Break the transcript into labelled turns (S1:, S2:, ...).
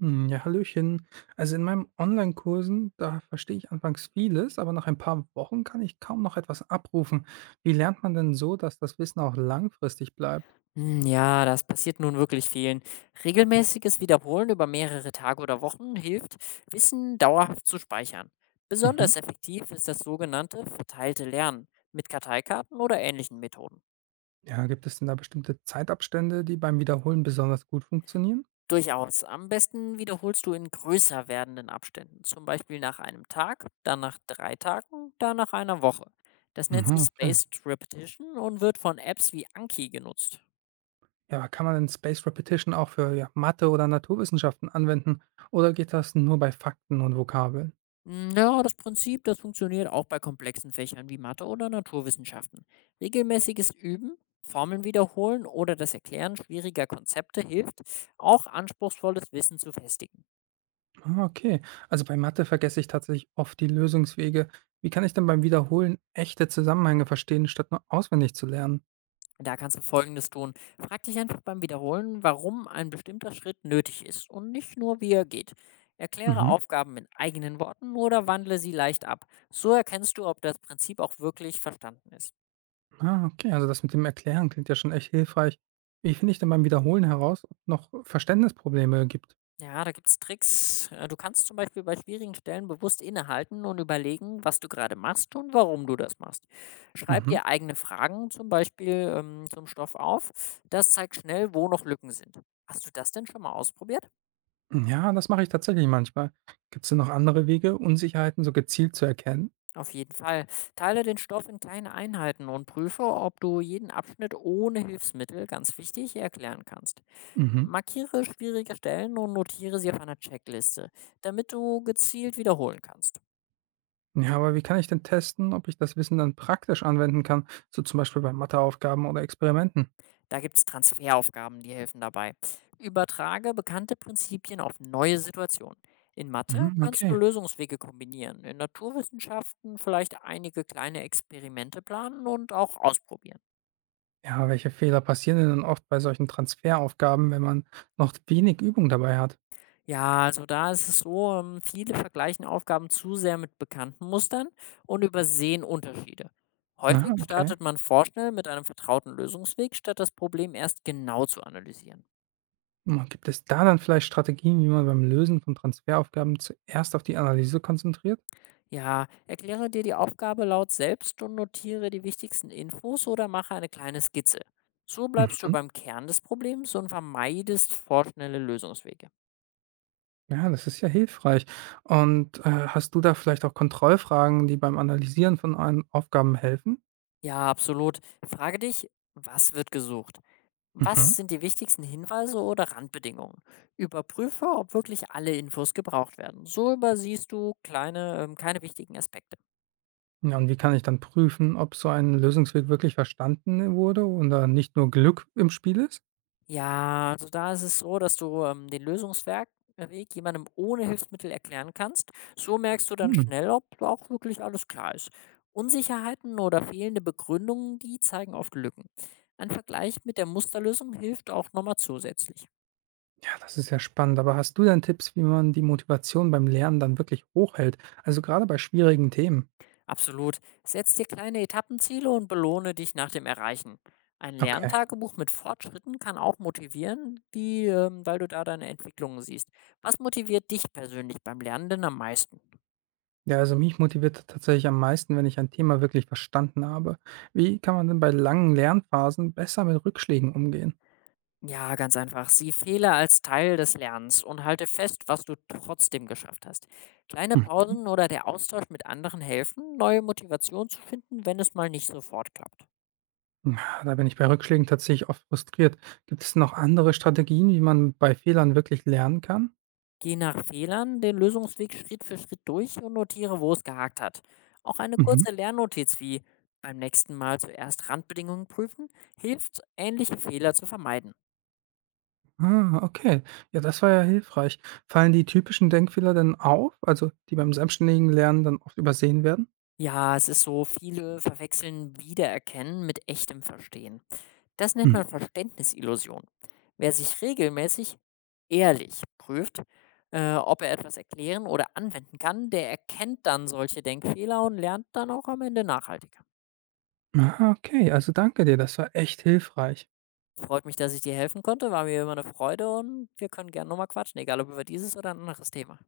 S1: Hm, ja, hallöchen. Also in meinen Online-Kursen, da verstehe ich anfangs vieles, aber nach ein paar Wochen kann ich kaum noch etwas abrufen. Wie lernt man denn so, dass das Wissen auch langfristig bleibt?
S2: Hm, ja, das passiert nun wirklich vielen. Regelmäßiges Wiederholen über mehrere Tage oder Wochen hilft, Wissen dauerhaft zu speichern.
S1: Mhm.
S2: Besonders effektiv ist das sogenannte verteilte Lernen mit Karteikarten oder ähnlichen Methoden.
S1: Ja, gibt es denn da bestimmte Zeitabstände, die beim Wiederholen besonders gut funktionieren?
S2: Durchaus. Am besten wiederholst du in größer werdenden Abständen, zum Beispiel nach einem Tag, dann nach drei Tagen, dann nach einer Woche. Das nennt
S1: Mhm,
S2: sich
S1: okay.
S2: Spaced Repetition und wird von Apps wie Anki genutzt.
S1: Ja, aber kann man denn Spaced Repetition auch für ja, Mathe oder Naturwissenschaften anwenden? Oder geht das nur bei Fakten und Vokabeln?
S2: Hm, ja, das Prinzip, das funktioniert auch bei komplexen Fächern wie Mathe oder Naturwissenschaften. Regelmäßiges Üben, Formeln wiederholen oder das Erklären schwieriger Konzepte hilft, auch anspruchsvolles Wissen zu festigen.
S1: Ah, okay. Also bei Mathe vergesse ich tatsächlich oft die Lösungswege. Wie kann ich denn beim Wiederholen echte Zusammenhänge verstehen, statt nur auswendig zu lernen?
S2: Da kannst du Folgendes tun. Frag dich einfach beim Wiederholen, warum ein bestimmter Schritt nötig ist und nicht nur, wie er geht. Erkläre
S1: Mhm.
S2: Aufgaben in eigenen Worten oder wandle sie leicht ab. So erkennst du, ob das Prinzip auch wirklich verstanden ist.
S1: Ah, okay. Also das mit dem Erklären klingt ja schon echt hilfreich. Wie finde ich denn beim Wiederholen heraus, ob noch Verständnisprobleme gibt?
S2: Ja, da gibt's Tricks. Du kannst zum Beispiel bei schwierigen Stellen bewusst innehalten und überlegen, was du gerade machst und warum du das machst. Schreib
S1: Mhm.
S2: dir eigene Fragen zum Beispiel zum Stoff auf. Das zeigt schnell, wo noch Lücken sind. Hast du das denn schon mal ausprobiert?
S1: Ja, das mache ich tatsächlich manchmal. Gibt es denn noch andere Wege, Unsicherheiten so gezielt zu erkennen?
S2: Auf jeden Fall. Teile den Stoff in kleine Einheiten und prüfe, ob du jeden Abschnitt ohne Hilfsmittel, ganz wichtig, erklären kannst.
S1: Mhm.
S2: Markiere schwierige Stellen und notiere sie auf einer Checkliste, damit du gezielt wiederholen kannst.
S1: Ja, aber wie kann ich denn testen, ob ich das Wissen dann praktisch anwenden kann, so zum Beispiel bei Matheaufgaben oder Experimenten?
S2: Da gibt's Transferaufgaben, die helfen dabei. Übertrage bekannte Prinzipien auf neue Situationen. In Mathe
S1: Mhm,
S2: kannst du
S1: okay.
S2: Lösungswege kombinieren, in Naturwissenschaften vielleicht einige kleine Experimente planen und auch ausprobieren.
S1: Ja, welche Fehler passieren denn dann oft bei solchen Transferaufgaben, wenn man noch wenig Übung dabei hat?
S2: Ja, also da ist es so, viele vergleichen Aufgaben zu sehr mit bekannten Mustern und übersehen Unterschiede.
S1: Na,
S2: Häufig
S1: okay.
S2: startet man vorschnell mit einem vertrauten Lösungsweg, statt das Problem erst genau zu analysieren.
S1: Hm, gibt es da dann vielleicht Strategien, wie man beim Lösen von Transferaufgaben zuerst auf die Analyse konzentriert?
S2: Ja, erkläre dir die Aufgabe laut selbst und notiere die wichtigsten Infos oder mache eine kleine Skizze. So bleibst du
S1: Mhm.
S2: beim Kern des Problems und vermeidest vorschnelle Lösungswege.
S1: Ja, das ist ja hilfreich. Und hast du da vielleicht auch Kontrollfragen, die beim Analysieren von einem Aufgaben helfen?
S2: Ja, absolut. Frage dich, was wird gesucht?
S1: Mhm.
S2: Was sind die wichtigsten Hinweise oder Randbedingungen? Überprüfe, ob wirklich alle Infos gebraucht werden. So übersiehst du kleine, keine wichtigen Aspekte.
S1: Ja, und wie kann ich dann prüfen, ob so ein Lösungsweg wirklich verstanden wurde und da nicht nur Glück im Spiel ist?
S2: Ja, also da ist es so, dass du den Lösungsweg Weg jemandem ohne Hilfsmittel erklären kannst. So merkst du dann
S1: Hm.
S2: schnell, ob auch wirklich alles klar ist. Unsicherheiten oder fehlende Begründungen, die zeigen oft Lücken. Ein Vergleich mit der Musterlösung hilft auch nochmal zusätzlich.
S1: Ja, das ist ja spannend. Aber hast du denn Tipps, wie man die Motivation beim Lernen dann wirklich hochhält? Also gerade bei schwierigen Themen.
S2: Absolut. Setz dir kleine Etappenziele und belohne dich nach dem Erreichen. Ein
S1: Okay.
S2: Lerntagebuch mit Fortschritten kann auch motivieren, die, weil du da deine Entwicklungen siehst. Was motiviert dich persönlich beim Lernen denn am meisten?
S1: Ja, also mich motiviert tatsächlich am meisten, wenn ich ein Thema wirklich verstanden habe. Wie kann man denn bei langen Lernphasen besser mit Rückschlägen umgehen?
S2: Ja, ganz einfach. Sieh Fehler als Teil des Lernens und halte fest, was du trotzdem geschafft hast. Kleine
S1: Hm.
S2: Pausen oder der Austausch mit anderen helfen, neue Motivation zu finden, wenn es mal nicht sofort klappt.
S1: Ja, da bin ich bei Rückschlägen tatsächlich oft frustriert. Gibt es noch andere Strategien, wie man bei Fehlern wirklich lernen kann?
S2: Geh nach Fehlern den Lösungsweg Schritt für Schritt durch und notiere, wo es gehakt hat. Auch eine
S1: Mhm.
S2: kurze Lernnotiz wie beim nächsten Mal zuerst Randbedingungen prüfen hilft, ähnliche Fehler zu vermeiden.
S1: Ah, okay. Ja, das war ja hilfreich. Fallen die typischen Denkfehler denn auf, also die beim selbstständigen Lernen dann oft übersehen werden?
S2: Ja, es ist so, viele verwechseln Wiedererkennen mit echtem Verstehen. Das nennt man Verständnisillusion. Wer sich regelmäßig ehrlich prüft, ob er etwas erklären oder anwenden kann, der erkennt dann solche Denkfehler und lernt dann auch am Ende nachhaltiger.
S1: Ah, okay. Also, danke dir, das war echt hilfreich.
S2: Freut mich, dass ich dir helfen konnte, war mir immer eine Freude und wir können gerne nochmal quatschen, egal ob über dieses oder ein anderes Thema.